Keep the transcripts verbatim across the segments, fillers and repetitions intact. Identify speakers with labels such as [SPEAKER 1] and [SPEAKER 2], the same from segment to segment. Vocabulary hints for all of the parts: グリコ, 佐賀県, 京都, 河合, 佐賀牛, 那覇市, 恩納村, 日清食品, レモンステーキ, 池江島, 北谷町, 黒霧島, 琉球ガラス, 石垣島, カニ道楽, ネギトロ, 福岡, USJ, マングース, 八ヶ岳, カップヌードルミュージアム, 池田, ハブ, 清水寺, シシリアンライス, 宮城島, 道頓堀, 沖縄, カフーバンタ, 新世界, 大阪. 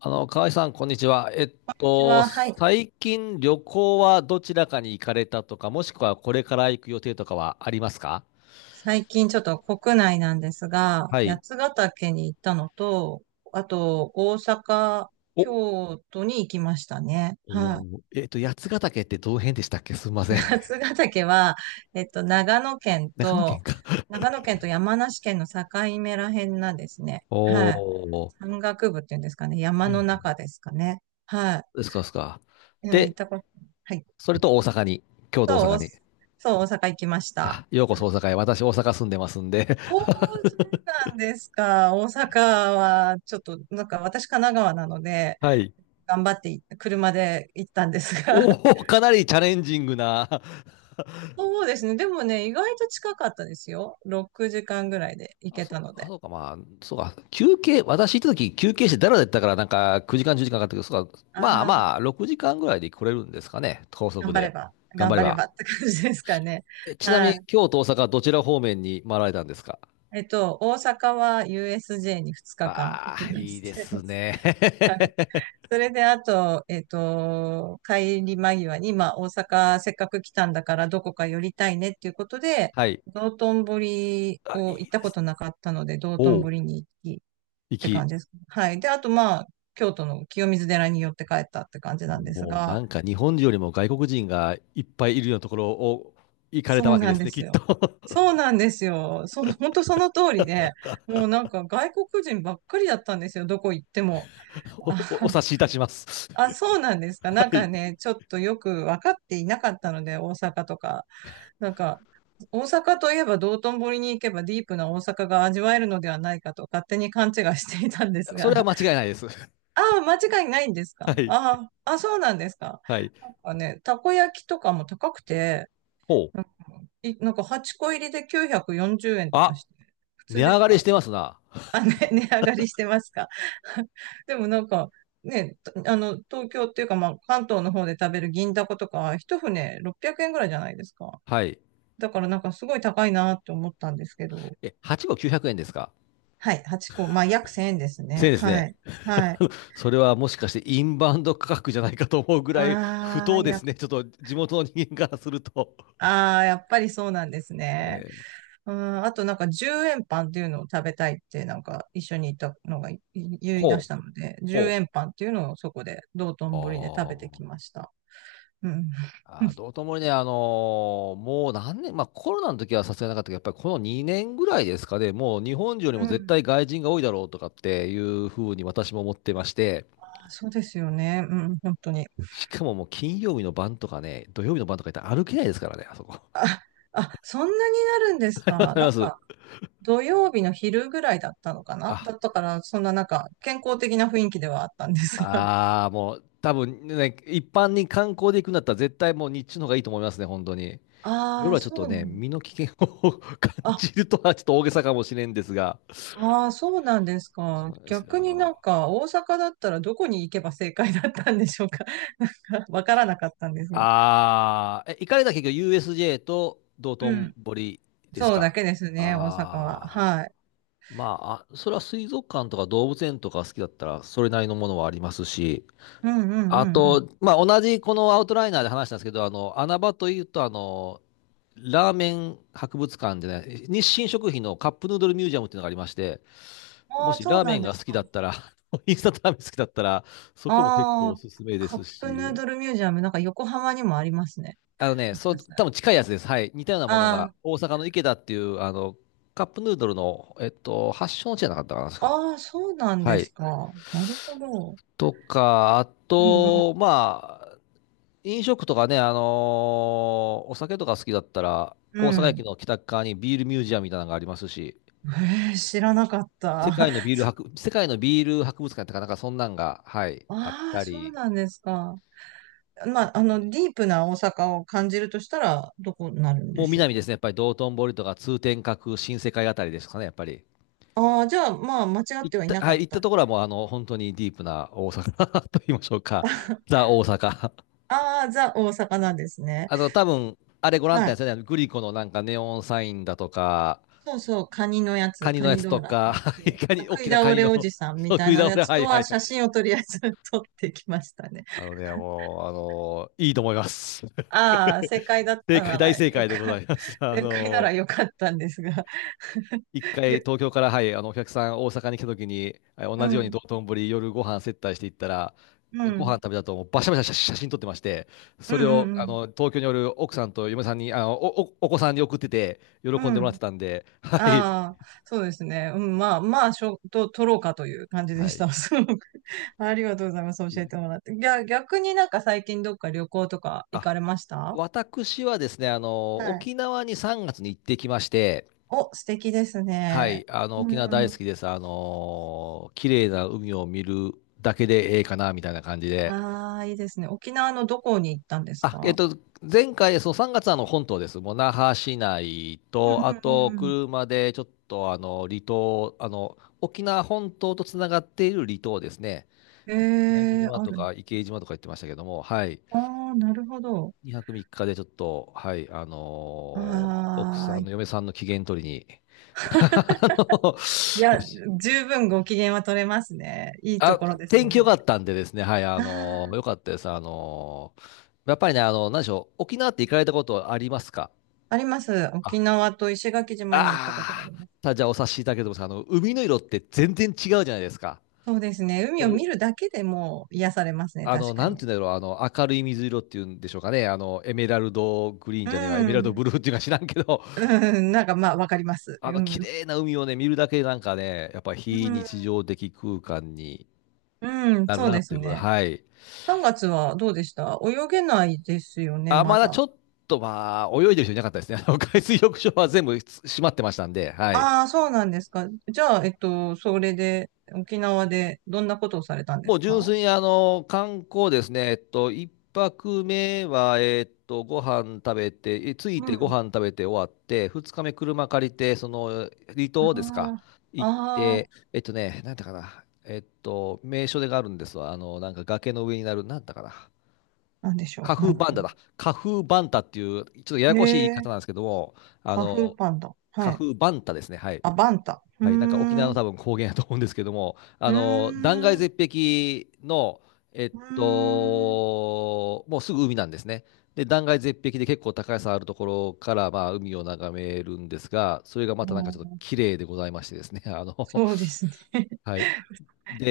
[SPEAKER 1] あの、河合さん、こんにちは。えっ
[SPEAKER 2] こんにち
[SPEAKER 1] と、
[SPEAKER 2] は、はい。
[SPEAKER 1] 最近旅行はどちらかに行かれたとか、もしくはこれから行く予定とかはありますか？
[SPEAKER 2] 最近ちょっと国内なんですが、
[SPEAKER 1] はい。
[SPEAKER 2] 八ヶ岳に行ったのと、あと大阪、
[SPEAKER 1] お、お
[SPEAKER 2] 京都に行きましたね。は
[SPEAKER 1] ー、えっと、八ヶ岳ってどの辺でしたっけすみま
[SPEAKER 2] い。
[SPEAKER 1] せん。
[SPEAKER 2] 八ヶ岳は、えっと、長野県
[SPEAKER 1] 長野県
[SPEAKER 2] と、
[SPEAKER 1] か。
[SPEAKER 2] 長野県と山梨県の境目らへんなんですね。
[SPEAKER 1] お
[SPEAKER 2] はい。
[SPEAKER 1] ー、
[SPEAKER 2] 山岳部っていうんですかね。山
[SPEAKER 1] は
[SPEAKER 2] の
[SPEAKER 1] い。
[SPEAKER 2] 中ですかね。は
[SPEAKER 1] ですか、ですか。
[SPEAKER 2] い。えー行っ
[SPEAKER 1] で、
[SPEAKER 2] たこと、はい。
[SPEAKER 1] それと大阪に、京都大
[SPEAKER 2] そう、
[SPEAKER 1] 阪
[SPEAKER 2] お
[SPEAKER 1] に。
[SPEAKER 2] そう、大阪行きました。
[SPEAKER 1] あ、ようこそ大阪へ。私、大阪住んでますんで。
[SPEAKER 2] おー、そうなんですか。大阪は、ちょっと、なんか私神奈川なので、
[SPEAKER 1] はい。
[SPEAKER 2] 頑張ってい車で行ったんです が。
[SPEAKER 1] おー、かなりチャレンジングな。
[SPEAKER 2] そうですね。でもね、意外と近かったですよ。ろくじかんぐらいで行
[SPEAKER 1] あ、
[SPEAKER 2] け
[SPEAKER 1] そう、
[SPEAKER 2] たの
[SPEAKER 1] あ、
[SPEAKER 2] で。
[SPEAKER 1] そうか、まあ、そうか、休憩、私行った時休憩してだらだったから、なんかきゅうじかん、じゅうじかんかんかかったけど、そうか、まあ
[SPEAKER 2] あ
[SPEAKER 1] ま
[SPEAKER 2] あ、
[SPEAKER 1] あ、ろくじかんぐらいで来れるんですかね、高速
[SPEAKER 2] 頑張れ
[SPEAKER 1] で。
[SPEAKER 2] ば、
[SPEAKER 1] 頑
[SPEAKER 2] 頑
[SPEAKER 1] 張れ
[SPEAKER 2] 張れ
[SPEAKER 1] ば。
[SPEAKER 2] ばって感じですかね。
[SPEAKER 1] え、ちなみ
[SPEAKER 2] は
[SPEAKER 1] に、
[SPEAKER 2] い。
[SPEAKER 1] 京都、大阪、どちら方面に回られたんですか？
[SPEAKER 2] えっと、大阪は ユーエスジェー にふつかかん
[SPEAKER 1] あ
[SPEAKER 2] 行
[SPEAKER 1] あ
[SPEAKER 2] き
[SPEAKER 1] ー、
[SPEAKER 2] ま
[SPEAKER 1] いい
[SPEAKER 2] し
[SPEAKER 1] で
[SPEAKER 2] て。
[SPEAKER 1] す ね。
[SPEAKER 2] それで、あと、えっと、帰り間際に、まあ、大阪せっかく来たんだからどこか寄りたいねっていうことで、
[SPEAKER 1] はい。
[SPEAKER 2] 道頓堀
[SPEAKER 1] あ、
[SPEAKER 2] を行っ
[SPEAKER 1] いい
[SPEAKER 2] た
[SPEAKER 1] で
[SPEAKER 2] こ
[SPEAKER 1] す。
[SPEAKER 2] となかったので、道
[SPEAKER 1] お
[SPEAKER 2] 頓
[SPEAKER 1] う、
[SPEAKER 2] 堀に行きっ
[SPEAKER 1] 行
[SPEAKER 2] て感
[SPEAKER 1] き。
[SPEAKER 2] じです。はい。で、あと、まあ、京都の清水寺に寄って帰ったって感じなんです
[SPEAKER 1] もう
[SPEAKER 2] が、
[SPEAKER 1] なんか日本人よりも外国人がいっぱいいるようなところを行かれ
[SPEAKER 2] そ
[SPEAKER 1] た
[SPEAKER 2] う
[SPEAKER 1] わけ
[SPEAKER 2] な
[SPEAKER 1] で
[SPEAKER 2] ん
[SPEAKER 1] す
[SPEAKER 2] で
[SPEAKER 1] ね、き
[SPEAKER 2] す
[SPEAKER 1] っと。
[SPEAKER 2] よ。そうなんですよ。そう、本当その通りで、もうなんか外国人ばっかりだったんですよ、どこ行っても。
[SPEAKER 1] お、お、お 察しいたします。
[SPEAKER 2] あ、そうなんですか。
[SPEAKER 1] は
[SPEAKER 2] なんか
[SPEAKER 1] い。
[SPEAKER 2] ね、ちょっとよく分かっていなかったので、大阪とか。なんか、大阪といえば道頓堀に行けばディープな大阪が味わえるのではないかと勝手に勘違いしていたんです
[SPEAKER 1] そ
[SPEAKER 2] が。
[SPEAKER 1] れは 間違いないです。
[SPEAKER 2] ああ、間違いないんです
[SPEAKER 1] は
[SPEAKER 2] か、
[SPEAKER 1] い。
[SPEAKER 2] ああ、あ、そうなんですか。
[SPEAKER 1] はい。
[SPEAKER 2] なんかね、たこ焼きとかも高くて、
[SPEAKER 1] ほう。
[SPEAKER 2] なんかいなんかはっこ入りできゅうひゃくよんじゅうえんとか
[SPEAKER 1] あ、
[SPEAKER 2] して、普
[SPEAKER 1] 値
[SPEAKER 2] 通で
[SPEAKER 1] 上
[SPEAKER 2] す
[SPEAKER 1] がり
[SPEAKER 2] か？
[SPEAKER 1] してますな。
[SPEAKER 2] 値上がりしてますか？ でもなんか、ね、あの、東京っていうか、まあ、関東の方で食べる銀だことか、一船ろっぴゃくえんぐらいじゃないですか。
[SPEAKER 1] はい。
[SPEAKER 2] だからなんかすごい高いなって思ったんですけど。
[SPEAKER 1] え、はちごう号きゅうひゃくえんですか？
[SPEAKER 2] はい、はっこ。まあ、約せんえんです
[SPEAKER 1] せん
[SPEAKER 2] ね。
[SPEAKER 1] 円です
[SPEAKER 2] は
[SPEAKER 1] ね。
[SPEAKER 2] い。はい。
[SPEAKER 1] それはもしかしてインバウンド価格じゃないかと思うぐらい不
[SPEAKER 2] ああ、
[SPEAKER 1] 当で
[SPEAKER 2] やっ
[SPEAKER 1] すね。ちょっと地元の人間からすると。
[SPEAKER 2] ああ、やっぱりそうなんです
[SPEAKER 1] え
[SPEAKER 2] ね。
[SPEAKER 1] ー
[SPEAKER 2] うん、あとなんかじゅうえんパンっていうのを食べたいってなんか一緒にいたのがい言い出
[SPEAKER 1] ほ
[SPEAKER 2] し
[SPEAKER 1] う、
[SPEAKER 2] たので、10
[SPEAKER 1] ほ
[SPEAKER 2] 円
[SPEAKER 1] う。
[SPEAKER 2] パンっていうのをそこで道
[SPEAKER 1] あ
[SPEAKER 2] 頓堀で食べて
[SPEAKER 1] ー、
[SPEAKER 2] きました。うん。
[SPEAKER 1] あー、どうともにね、あのーもう何年、まあコロナの時はさすがになかったけど、やっぱりこのにねんぐらいですかね、もう日本人より
[SPEAKER 2] う
[SPEAKER 1] も絶
[SPEAKER 2] ん。
[SPEAKER 1] 対外人が多いだろうとかっていうふうに私も思ってまして、
[SPEAKER 2] あ、そうですよね。うん、本当に。
[SPEAKER 1] しかももう金曜日の晩とかね、土曜日の晩とか行ったら歩けないですからね、あそこ。
[SPEAKER 2] あ、あ、そんなになるんです
[SPEAKER 1] わかり
[SPEAKER 2] か。な
[SPEAKER 1] ま
[SPEAKER 2] ん
[SPEAKER 1] す。
[SPEAKER 2] か、土曜日の昼ぐらいだったのかな
[SPEAKER 1] あ、
[SPEAKER 2] だったから、そんななんか、健康的な雰囲気ではあったんですが。
[SPEAKER 1] ああ、もう多分ね、一般に観光で行くんだったら絶対もう日中の方がいいと思いますね、本当に。
[SPEAKER 2] あ
[SPEAKER 1] 夜
[SPEAKER 2] あ、
[SPEAKER 1] はちょっ
[SPEAKER 2] そ
[SPEAKER 1] と
[SPEAKER 2] うな
[SPEAKER 1] ね、
[SPEAKER 2] ん
[SPEAKER 1] 身の危険を 感じるとはちょっと大げさかもしれんですが。
[SPEAKER 2] あああ、そうなんです
[SPEAKER 1] そ
[SPEAKER 2] か。
[SPEAKER 1] うです
[SPEAKER 2] 逆になん
[SPEAKER 1] よ。
[SPEAKER 2] か、大阪だったらどこに行けば正解だったんでしょうか。なんか、わからなかったんですが。
[SPEAKER 1] ああ、え、行かれた結局 ユーエスジェー と道
[SPEAKER 2] う
[SPEAKER 1] 頓
[SPEAKER 2] ん。
[SPEAKER 1] 堀です
[SPEAKER 2] そうだ
[SPEAKER 1] か。
[SPEAKER 2] けですね、大阪は。
[SPEAKER 1] ああ、
[SPEAKER 2] はい。
[SPEAKER 1] まあ、あそれは水族館とか動物園とか好きだったら、それなりのものはありますし、
[SPEAKER 2] うんうんう
[SPEAKER 1] あ
[SPEAKER 2] んうん。
[SPEAKER 1] と、まあ、同じこのアウトライナーで話したんですけど、あの、穴場というと、あの、ラーメン博物館でね、日清食品のカップヌードルミュージアムっていうのがありまして、
[SPEAKER 2] あ
[SPEAKER 1] も
[SPEAKER 2] あ、
[SPEAKER 1] し
[SPEAKER 2] そ
[SPEAKER 1] ラ
[SPEAKER 2] う
[SPEAKER 1] ー
[SPEAKER 2] な
[SPEAKER 1] メ
[SPEAKER 2] ん
[SPEAKER 1] ン
[SPEAKER 2] で
[SPEAKER 1] が
[SPEAKER 2] す
[SPEAKER 1] 好きだ
[SPEAKER 2] か。
[SPEAKER 1] ったら、インスタントラーメン好きだったら、そこも結構お
[SPEAKER 2] ああ、
[SPEAKER 1] すすめで
[SPEAKER 2] カ
[SPEAKER 1] す
[SPEAKER 2] ップヌー
[SPEAKER 1] し、
[SPEAKER 2] ドルミュージアム、なんか横浜にもありますね。
[SPEAKER 1] あのね、
[SPEAKER 2] もし
[SPEAKER 1] そう、
[SPEAKER 2] かした
[SPEAKER 1] 多
[SPEAKER 2] ら。
[SPEAKER 1] 分近いやつです。はい。似たようなものが、
[SPEAKER 2] あ
[SPEAKER 1] 大阪の池田っていう、あの、カップヌードルの、えっと、発祥の地じゃなかったかな、確か。
[SPEAKER 2] あ、ああ、そうなん
[SPEAKER 1] は
[SPEAKER 2] です
[SPEAKER 1] い。
[SPEAKER 2] か。なるほど。
[SPEAKER 1] とか、あ
[SPEAKER 2] うんうん、
[SPEAKER 1] と、まあ、飲食とかね、あのーお酒とか好きだったら、
[SPEAKER 2] う
[SPEAKER 1] 大阪駅
[SPEAKER 2] ん。
[SPEAKER 1] の北側にビールミュージアムみたいなのがありますし、
[SPEAKER 2] えー、知らなかった。
[SPEAKER 1] 世 界のビール博、世界のビール博物館とか、なんかそんなんが、はい、あっ
[SPEAKER 2] ああ、
[SPEAKER 1] た
[SPEAKER 2] そう
[SPEAKER 1] り
[SPEAKER 2] なんですか。ま
[SPEAKER 1] と
[SPEAKER 2] あ、あの、
[SPEAKER 1] か、
[SPEAKER 2] ディープな大阪を感じるとしたら、どこになるん
[SPEAKER 1] も
[SPEAKER 2] で
[SPEAKER 1] う
[SPEAKER 2] しょう
[SPEAKER 1] 南で
[SPEAKER 2] か。
[SPEAKER 1] すね、やっぱり道頓堀とか通天閣、新世界あたりですかね、やっぱり。
[SPEAKER 2] ああ、じゃあ、まあ、間違っ
[SPEAKER 1] 行っ
[SPEAKER 2] てはいな
[SPEAKER 1] た、
[SPEAKER 2] か
[SPEAKER 1] は
[SPEAKER 2] っ
[SPEAKER 1] い、行った
[SPEAKER 2] た。
[SPEAKER 1] ところはもう、あの、本当にディープな大阪 と言いましょうか、ザ・大阪。
[SPEAKER 2] ああ、ザ大阪なんですね。
[SPEAKER 1] あの、多分、あれご覧に
[SPEAKER 2] は
[SPEAKER 1] なっ
[SPEAKER 2] い。
[SPEAKER 1] たんですよね、グリコのなんかネオンサインだとか、
[SPEAKER 2] そうそう、カニのや
[SPEAKER 1] カ
[SPEAKER 2] つ、
[SPEAKER 1] ニ
[SPEAKER 2] カ
[SPEAKER 1] のや
[SPEAKER 2] ニ
[SPEAKER 1] つと
[SPEAKER 2] 道
[SPEAKER 1] か、
[SPEAKER 2] 楽と。そ
[SPEAKER 1] カニ、大
[SPEAKER 2] 食い
[SPEAKER 1] きなカ
[SPEAKER 2] 倒
[SPEAKER 1] ニ
[SPEAKER 2] れ
[SPEAKER 1] の
[SPEAKER 2] おじさん みた
[SPEAKER 1] 食
[SPEAKER 2] い
[SPEAKER 1] い
[SPEAKER 2] な
[SPEAKER 1] 倒
[SPEAKER 2] や
[SPEAKER 1] れ、
[SPEAKER 2] つ
[SPEAKER 1] は
[SPEAKER 2] と
[SPEAKER 1] いは
[SPEAKER 2] は
[SPEAKER 1] いはい。
[SPEAKER 2] 写真をとりあえず 撮ってきましたね。
[SPEAKER 1] あのね、もう、あのーいいと思います。
[SPEAKER 2] ああ、正解だっ
[SPEAKER 1] 正
[SPEAKER 2] た
[SPEAKER 1] 解、
[SPEAKER 2] な
[SPEAKER 1] 大
[SPEAKER 2] ら
[SPEAKER 1] 正
[SPEAKER 2] よ
[SPEAKER 1] 解でござ
[SPEAKER 2] か、
[SPEAKER 1] います。あ
[SPEAKER 2] 正解な
[SPEAKER 1] の
[SPEAKER 2] ら
[SPEAKER 1] ー
[SPEAKER 2] よかったんですが。
[SPEAKER 1] 一回
[SPEAKER 2] げ
[SPEAKER 1] 東京から、はい、あの、お客さん大阪に来た時に、はい、
[SPEAKER 2] う
[SPEAKER 1] 同じように
[SPEAKER 2] ん、
[SPEAKER 1] 道頓堀夜ご飯接待していったら、
[SPEAKER 2] う
[SPEAKER 1] ご飯
[SPEAKER 2] ん、
[SPEAKER 1] 食べたともうバシャバシャ写真撮ってまして、
[SPEAKER 2] う
[SPEAKER 1] そ
[SPEAKER 2] ん、う
[SPEAKER 1] れを
[SPEAKER 2] ん、う
[SPEAKER 1] あ
[SPEAKER 2] ん。
[SPEAKER 1] の東京におる奥さんと嫁さんに、あのお、お、お子さんに送ってて、喜
[SPEAKER 2] う
[SPEAKER 1] んでもらって
[SPEAKER 2] ん
[SPEAKER 1] たんで、はい。
[SPEAKER 2] ああ、そうですね。うん、まあ、まあ、しょ、と、撮ろうかという感じで
[SPEAKER 1] は
[SPEAKER 2] し
[SPEAKER 1] い。
[SPEAKER 2] た。すごくありがとうございます。教えてもらって。ぎゃ、逆になんか最近どっか旅行とか行
[SPEAKER 1] あ、
[SPEAKER 2] かれましたは、
[SPEAKER 1] 私はですね、あの、
[SPEAKER 2] い
[SPEAKER 1] 沖縄にさんがつに行ってきまして、
[SPEAKER 2] お、素敵です
[SPEAKER 1] は
[SPEAKER 2] ね。
[SPEAKER 1] い、あの、沖縄
[SPEAKER 2] う
[SPEAKER 1] 大好
[SPEAKER 2] ん。
[SPEAKER 1] きです。あの、綺麗な海を見るだけでええかな、みたいな感じで。
[SPEAKER 2] ああ、いいですね。沖縄のどこに行ったんです
[SPEAKER 1] あ、えっ
[SPEAKER 2] か？
[SPEAKER 1] と、前回、そのさんがつはあの本島です。もう那覇市内
[SPEAKER 2] う
[SPEAKER 1] と、あ
[SPEAKER 2] ん
[SPEAKER 1] と、
[SPEAKER 2] うんうん
[SPEAKER 1] 車でちょっと、あの、離島、あの、沖縄本島とつながっている離島ですね。
[SPEAKER 2] うん。
[SPEAKER 1] 宮城
[SPEAKER 2] ええ
[SPEAKER 1] 島
[SPEAKER 2] あ
[SPEAKER 1] と
[SPEAKER 2] る。
[SPEAKER 1] か池江島とか言ってましたけども、はい。
[SPEAKER 2] ああ、なるほど。
[SPEAKER 1] にはくみっかでちょっと、はい、あのー奥さ
[SPEAKER 2] あ
[SPEAKER 1] ん、
[SPEAKER 2] あ、
[SPEAKER 1] あ
[SPEAKER 2] い
[SPEAKER 1] の嫁さんの機嫌取りに、あの、
[SPEAKER 2] や、十分ご機嫌は取れますね。いいと
[SPEAKER 1] あ、
[SPEAKER 2] ころです
[SPEAKER 1] 天
[SPEAKER 2] も
[SPEAKER 1] 気
[SPEAKER 2] ん
[SPEAKER 1] 良か
[SPEAKER 2] ね。
[SPEAKER 1] ったんでですね、はい、あ
[SPEAKER 2] あ
[SPEAKER 1] の、良か
[SPEAKER 2] あ、
[SPEAKER 1] ったです。あの、やっぱりね、あの、何でしょう、沖縄って行かれたことありますか？
[SPEAKER 2] あります。
[SPEAKER 1] あ、
[SPEAKER 2] 沖縄と石垣島に行ったことがあ
[SPEAKER 1] あ
[SPEAKER 2] り
[SPEAKER 1] ー
[SPEAKER 2] ます。
[SPEAKER 1] さあ、じゃあお察しいただければと思います。あの、海の色って全然違うじゃないですか。
[SPEAKER 2] そうですね。海を
[SPEAKER 1] お、
[SPEAKER 2] 見るだけでもう癒されますね。
[SPEAKER 1] あ
[SPEAKER 2] 確
[SPEAKER 1] の、
[SPEAKER 2] か
[SPEAKER 1] なん
[SPEAKER 2] に。
[SPEAKER 1] て言うんだろう、あの、明るい水色っていうんでしょうかね、あの、エメラルドグリーン
[SPEAKER 2] う
[SPEAKER 1] じゃねえわ、エメラルド
[SPEAKER 2] ん。
[SPEAKER 1] ブルーっていうか知らんけど、
[SPEAKER 2] うん、なんかまあ、わかります。
[SPEAKER 1] あ
[SPEAKER 2] う
[SPEAKER 1] の、綺
[SPEAKER 2] ん。
[SPEAKER 1] 麗な海をね、見るだけでなんかね、やっぱ
[SPEAKER 2] う
[SPEAKER 1] 非
[SPEAKER 2] ん、
[SPEAKER 1] 日常的空間に
[SPEAKER 2] うん、
[SPEAKER 1] なる
[SPEAKER 2] そう
[SPEAKER 1] な
[SPEAKER 2] で
[SPEAKER 1] っ
[SPEAKER 2] す
[SPEAKER 1] ていうことで、
[SPEAKER 2] ね。
[SPEAKER 1] はい。
[SPEAKER 2] さんがつはどうでした？泳げないですよね、
[SPEAKER 1] あ、
[SPEAKER 2] ま
[SPEAKER 1] まだちょ
[SPEAKER 2] だ。
[SPEAKER 1] っと、まあ、泳いでる人いなかったですね。あの、海水浴場は全部閉まってましたんで、はい。
[SPEAKER 2] ああ、そうなんですか。じゃあ、えっと、それで、沖縄でどんなことをされたんで
[SPEAKER 1] も
[SPEAKER 2] す
[SPEAKER 1] う純
[SPEAKER 2] か？
[SPEAKER 1] 粋に、あの、観光ですね。えっと、一泊目は、えっと、ご飯食べて、え着い
[SPEAKER 2] う
[SPEAKER 1] てご
[SPEAKER 2] ん。
[SPEAKER 1] 飯食べて終わって、二日目車借りて、その、離
[SPEAKER 2] あ
[SPEAKER 1] 島ですか、
[SPEAKER 2] あ、
[SPEAKER 1] 行っ
[SPEAKER 2] ああ、
[SPEAKER 1] て、えっとね、なんだかな。えっと、名所でがあるんですわ。あの、なんか崖の上になる、なんだかな。
[SPEAKER 2] なんでしょ
[SPEAKER 1] カ
[SPEAKER 2] う。な
[SPEAKER 1] フー
[SPEAKER 2] んだ
[SPEAKER 1] バン
[SPEAKER 2] ろ
[SPEAKER 1] タだ。カフーバンタっていう、ちょっとや
[SPEAKER 2] う。
[SPEAKER 1] やこしい言
[SPEAKER 2] え
[SPEAKER 1] い方な
[SPEAKER 2] え、
[SPEAKER 1] んですけども、あ
[SPEAKER 2] カフー
[SPEAKER 1] の、
[SPEAKER 2] パンダ。は
[SPEAKER 1] カ
[SPEAKER 2] い。
[SPEAKER 1] フーバンタですね。はい。
[SPEAKER 2] あ、バンタ。うー
[SPEAKER 1] はい、なんか沖縄
[SPEAKER 2] ん、
[SPEAKER 1] の
[SPEAKER 2] う
[SPEAKER 1] 多分高原だと思うんですけども、あ
[SPEAKER 2] ー
[SPEAKER 1] の、断崖
[SPEAKER 2] ん、う
[SPEAKER 1] 絶壁の、えっ
[SPEAKER 2] ーん。
[SPEAKER 1] と、もうすぐ海なんですね。で、断崖絶壁で結構高さあるところから、まあ、海を眺めるんですが、それがまたなんかち
[SPEAKER 2] も
[SPEAKER 1] ょっと
[SPEAKER 2] う
[SPEAKER 1] 綺麗でございましてですね、あの、
[SPEAKER 2] そうですね。
[SPEAKER 1] はい。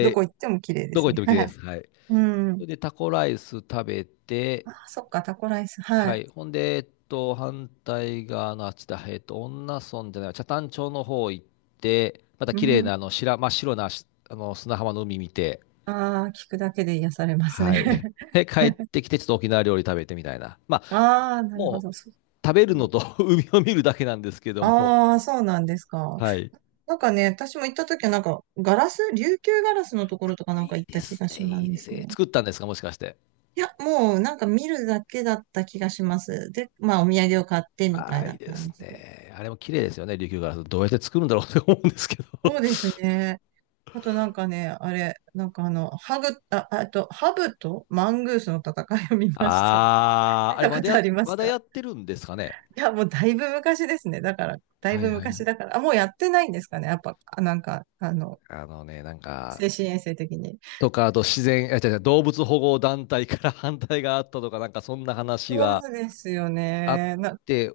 [SPEAKER 2] どこ行っても綺麗で
[SPEAKER 1] どこ
[SPEAKER 2] す
[SPEAKER 1] 行っ
[SPEAKER 2] ね。
[SPEAKER 1] ても綺麗
[SPEAKER 2] は
[SPEAKER 1] で
[SPEAKER 2] い。
[SPEAKER 1] す。はい。
[SPEAKER 2] う
[SPEAKER 1] そ
[SPEAKER 2] ん。
[SPEAKER 1] れで、タコライス食べて、
[SPEAKER 2] ああ、そっか、タコライス。は
[SPEAKER 1] は
[SPEAKER 2] い。
[SPEAKER 1] い。ほんで、えっと、反対側のあっちだ。えっと、恩納村じゃない、北谷町の方行って、また
[SPEAKER 2] う
[SPEAKER 1] 綺麗
[SPEAKER 2] ん。
[SPEAKER 1] な、あの、白、真っ白な、しあの、砂浜の海見て、
[SPEAKER 2] ああ、聞くだけで癒されますね。
[SPEAKER 1] はい。で、帰ってきて、ちょっと沖縄料理食べてみたいな。まあ、
[SPEAKER 2] ああ、なるほ
[SPEAKER 1] もう、
[SPEAKER 2] ど。そう。
[SPEAKER 1] 食べるのと 海を見るだけなんですけども。
[SPEAKER 2] ああ、そうなんですか。
[SPEAKER 1] はい。
[SPEAKER 2] なんかね、私も行った時はなんか、ガラス、琉球ガラスのところとかなんか
[SPEAKER 1] いい
[SPEAKER 2] 行っ
[SPEAKER 1] で
[SPEAKER 2] た気
[SPEAKER 1] す
[SPEAKER 2] が
[SPEAKER 1] ね、
[SPEAKER 2] しま
[SPEAKER 1] いいです
[SPEAKER 2] す
[SPEAKER 1] ね。
[SPEAKER 2] ね。
[SPEAKER 1] 作ったんですか、もしかして。
[SPEAKER 2] いや、もうなんか見るだけだった気がします。で、まあお土産を買ってみた
[SPEAKER 1] あ
[SPEAKER 2] い
[SPEAKER 1] あ、いい
[SPEAKER 2] な
[SPEAKER 1] です
[SPEAKER 2] 感じで。
[SPEAKER 1] ね。あれも綺麗ですよね、琉球ガラス。どうやって作るんだろうって思うんですけど。
[SPEAKER 2] そうですね。あとなんかね、あれ、なんかあの、ハグ、あ、あと、ハブとマングースの戦いを見 ました。
[SPEAKER 1] ああ、
[SPEAKER 2] 見
[SPEAKER 1] あれ
[SPEAKER 2] た
[SPEAKER 1] ま
[SPEAKER 2] こ
[SPEAKER 1] だ
[SPEAKER 2] と
[SPEAKER 1] や、
[SPEAKER 2] ありま
[SPEAKER 1] ま
[SPEAKER 2] す
[SPEAKER 1] だ
[SPEAKER 2] か？
[SPEAKER 1] やってるんですかね。
[SPEAKER 2] いや、もうだいぶ昔ですね。だから、だい
[SPEAKER 1] はい
[SPEAKER 2] ぶ
[SPEAKER 1] はい、
[SPEAKER 2] 昔だから。あ、もうやってないんですかね。やっぱ、あなんか、あの、
[SPEAKER 1] あのね、なんか、
[SPEAKER 2] 精神衛生的に。
[SPEAKER 1] とか、あと自然、あ、違う違う、動物保護団体から 反対があったとか、なんかそんな話が
[SPEAKER 2] そうですよ
[SPEAKER 1] あっ
[SPEAKER 2] ね。な、
[SPEAKER 1] て、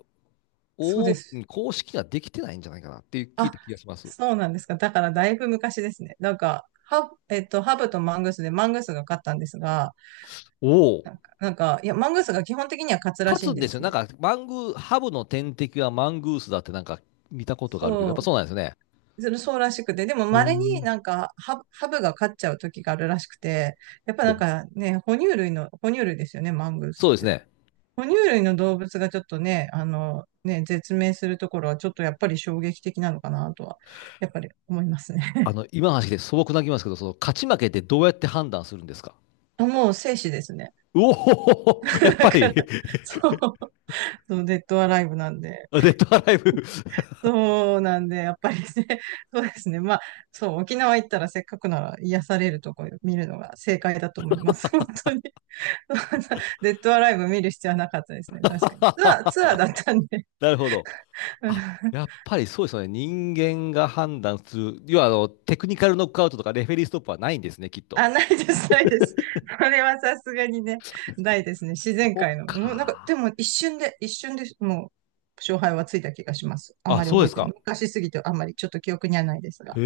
[SPEAKER 2] そうで
[SPEAKER 1] お
[SPEAKER 2] す。
[SPEAKER 1] 公式ができてないんじゃないかなっていう聞い
[SPEAKER 2] あ、
[SPEAKER 1] た気がします。
[SPEAKER 2] そうなんですか。だからだいぶ昔ですね。なんか、ハブ、えっと、ハブとマングースでマングースが勝ったんですが、
[SPEAKER 1] おお、
[SPEAKER 2] なんか、なんかいや、マングースが基本的には勝つら
[SPEAKER 1] 勝
[SPEAKER 2] しい
[SPEAKER 1] つ
[SPEAKER 2] ん
[SPEAKER 1] ん
[SPEAKER 2] で
[SPEAKER 1] ですよ。
[SPEAKER 2] す
[SPEAKER 1] なん
[SPEAKER 2] よ。
[SPEAKER 1] か、マングー、ハブの天敵はマングースだってなんか見たことがあるけど、やっぱ
[SPEAKER 2] そ
[SPEAKER 1] そうなんですね。
[SPEAKER 2] う。それそうらしくて、でも
[SPEAKER 1] へえ。
[SPEAKER 2] 稀になんかハブ、ハブが勝っちゃう時があるらしくて、やっぱなん
[SPEAKER 1] お、
[SPEAKER 2] かね、哺乳類の、哺乳類ですよね、マングー
[SPEAKER 1] そ
[SPEAKER 2] ス
[SPEAKER 1] うで
[SPEAKER 2] っ
[SPEAKER 1] す
[SPEAKER 2] て。
[SPEAKER 1] ね。
[SPEAKER 2] 哺乳類の動物がちょっとね、あの、ね、絶命するところはちょっとやっぱり衝撃的なのかなとは、やっぱり思いますね。
[SPEAKER 1] あ の、今の話で素朴な気ますけど、その勝ち負けってどうやって判断するんですか？
[SPEAKER 2] あもう生死ですね。
[SPEAKER 1] うおほほほ やっ
[SPEAKER 2] だ
[SPEAKER 1] ぱ
[SPEAKER 2] か
[SPEAKER 1] り
[SPEAKER 2] ら、
[SPEAKER 1] デ
[SPEAKER 2] そう、そう、デッドアライブなんで。
[SPEAKER 1] ッドアライブ。
[SPEAKER 2] そうなんで、やっぱりね、そうですね。まあ、そう、沖縄行ったらせっかくなら癒されるとこ見るのが正解だと思います。本当に。そんなデッドアライブ見る必要はなかったですね。確かに。ツアー、ツアーだったんで。
[SPEAKER 1] なるほど。
[SPEAKER 2] うん
[SPEAKER 1] あ、やっぱりそうですよね。人間が判断する。要は、あの、テクニカルノックアウトとかレフェリーストップはないんですね、きっと。
[SPEAKER 2] あ、ないです、ないです。それはさすがにね、ないですね。自然
[SPEAKER 1] そっ
[SPEAKER 2] 界の。もうなんか、で
[SPEAKER 1] か。
[SPEAKER 2] も一瞬で、一瞬でもう、勝敗はついた気がします。あん
[SPEAKER 1] あ、
[SPEAKER 2] まり
[SPEAKER 1] そう
[SPEAKER 2] 覚
[SPEAKER 1] で
[SPEAKER 2] え
[SPEAKER 1] す
[SPEAKER 2] てな
[SPEAKER 1] か。
[SPEAKER 2] い。昔すぎてあんまりちょっと記憶にはないです
[SPEAKER 1] へ
[SPEAKER 2] が。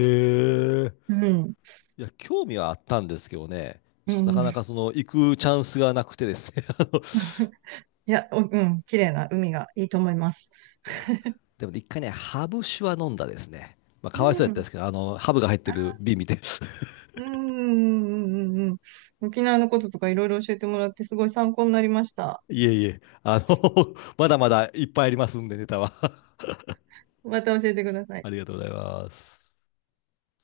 [SPEAKER 1] え。
[SPEAKER 2] うん。
[SPEAKER 1] いや、興味はあったんですけどね。
[SPEAKER 2] う
[SPEAKER 1] ちょっとなかな
[SPEAKER 2] ん。
[SPEAKER 1] かその、行くチャンスがなくてですね。あの、い
[SPEAKER 2] いや、おうん。綺麗な海がいいと思います。
[SPEAKER 1] や、でもね一回ね、ハブ酒は飲んだですね。まあ、
[SPEAKER 2] う
[SPEAKER 1] かわいそうやったんで
[SPEAKER 2] ん。
[SPEAKER 1] すけど、あの、ハブが入って
[SPEAKER 2] あ
[SPEAKER 1] る瓶見て。
[SPEAKER 2] うんうんうんうんうん。沖縄のこととかいろいろ教えてもらってすごい参考になりました。
[SPEAKER 1] いえいえ、あの、まだまだいっぱいありますんで、ネタは。
[SPEAKER 2] また教えてください。
[SPEAKER 1] ありがとうございます。